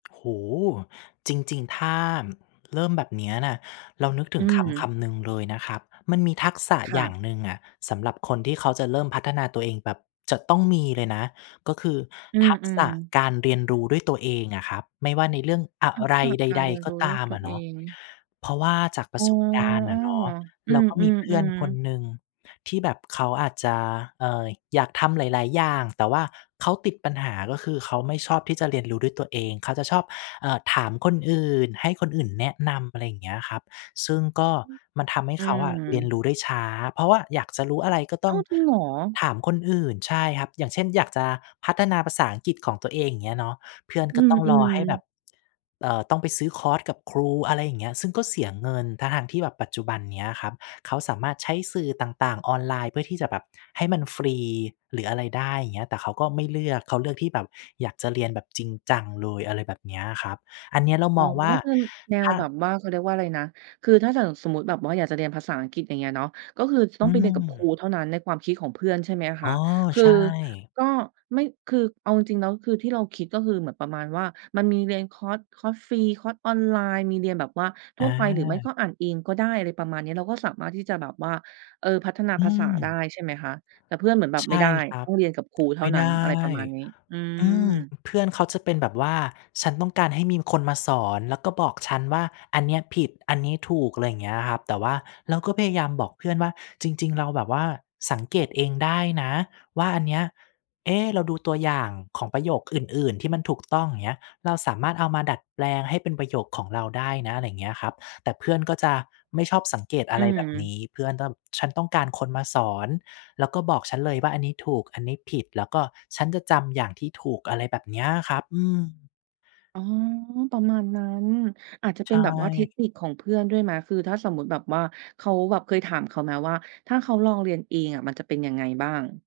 โอ้โฮ จริง ๆ ถ้าเริ่มแบบเนี้ยน่ะ เรานึกถอึืงคำคม ำหนึ่งเลยนะครับ มันมีทักษะค่อย่าะ งหนึ่งอะสำหรับคนที่เขาจะเริ่มพัฒนาตัวเอง แบบจะต้องมีเลยนะ ก็คืออืทักษอ ะๆ การเรียนรู้ด้วยตัวเองอะครับ ไม่ว่าในเรื่องอะทักไรษะใการด เรียนๆ กร็ู้ตด้วายมตัอวะ เนเอาะ ง เพราะว่าจากปอร๋อ ะสบการณ์เอออ ะเนาะ อืเราก็มีเพื่อนอ คๆ นๆ หนึ่งที่แบบเขาอาจจะ เอ่อ อยากทำหลาย ๆ อย่าง แต่ว่าเขาติดปัญหา ก็คือเขาไม่ชอบที่จะเรียนรู้ด้วยตัวเอง เขาจะชอบ เอ่อ ถามคนอื่น ให้คนอื่นแนะนำ อะไรอย่างเงี้ยครับ ซึ่งก็มันทำให้อืเขาอะเรียนม รู้ได้ช้า เพราะว่าอยากจะรู้อะไรก็ตอ้้อาง ว จริงเหรอ? ถามคนอื่น ใช่ครับ อย่างเช่นอยากจะพัฒนาภาษาอังกฤษของตัวเอง อย่างเงี้ยเนาะ เพื่อนอกื็ต้องรอใอ ห้แบๆ บ เอ่อ ต้องไปซื้อคอร์สกับครู อะไรอย่างเงี้ย ซึ่งก็เสียเงิน ทั้ง ๆ ที่แบบปัจจุบันเนี้ยครับเขาสามารถใช้สื่อต่าง ๆ ออนไลน์เพื่อที่จะแบบให้มันฟรี หรืออะไรได้ อย่างเงี้ย แต่เขาก็ไม่เลือก เขาเลือกที่แบบอยากจะเรียนแบบจริงจังเลย อะไรแบบเนี้ยครับ อันเนี้ยเราอ๋มอ องว่าคือ น แนถว้า แบบว่า เขาเรียกว่าอะไรนะ คือถ้าอย่างสมมติแบบว่าอยากจะเรียนภาษาอังกฤษ อย่างเงี้ยเนาะ ก็คือตอ้ืองไปเรียนกับครม ูเท่านั้นในความคิดของเพื่อน ใช่ไหมคอ๋ะ อ คือใช่ ก็ไม่ คือเอาจริง ๆ แล้วคือที่เราคิด ก็คือเหมือนประมาณว่า มันมีเรียนคอร์ส คอร์สฟรี คอร์สออนไลน์ มีเรียนแบบว่าทัอ่วไป หรือไม่ก็า อ่านเองก็ได้ อะไรประมาณนี้ เราก็สามารถที่จะแบบว่า เออ พัฒนาอืภาษาได้ ม ใช่ไหมคะ แต่เพื่อนเหมือนแบบ ใช"ไม่ไ่ด้ ครัต้บ องเรียนกับครูเทไ่มา่นัไ้ดน" ้ อะไรประมาณนี้ อือืม ม เพื่อนเขาจะเป็นแบบว่า "ฉันต้องการให้มีคนมาสอน แล้วก็บอกฉันว่า'อันเนี้ยผิด อันนี้ถูก'" อะไรอย่างเงี้ยครับ แต่ว่าเราก็พยายามบอกเพื่อนว่า "จริง ๆ เราแบบว่าสังเกตเองได้นะว่าอันเนี้ย เอ๊ เราดูตัวอย่างของประโยคอื่น ๆ ที่มันถูกต้อง อย่างเงี้ย เราสามารถเอามาดัดแปลงให้เป็นประโยคของเราได้นะ" อะไรอย่างเงี้ยครับ แต่เพื่อนก็จะไม่ชอบสังเกตออะืไรแบบนม ี้ เพื่อนก็ "ฉันต้องการคนมาสอน แล้วก็บอกฉันเลยว่า'อันนี้ถูก อันนี้ผิด' แล้วก็ฉันจะจำอย่างที่ถูก" อะไรแบบเนี้ยครับ อืม อ๋อ ประมาณนั้น อาจจะใเปช็นแบบว่าเท่ คนิคของเพื่อนด้วยไหม? คือถ้าสมมุติแบบว่าเขาแบบ เคยถามเขาไหม? ว่าถ้าเขาลองเรียนเองอะมันจะเป็นยังไงบ้าง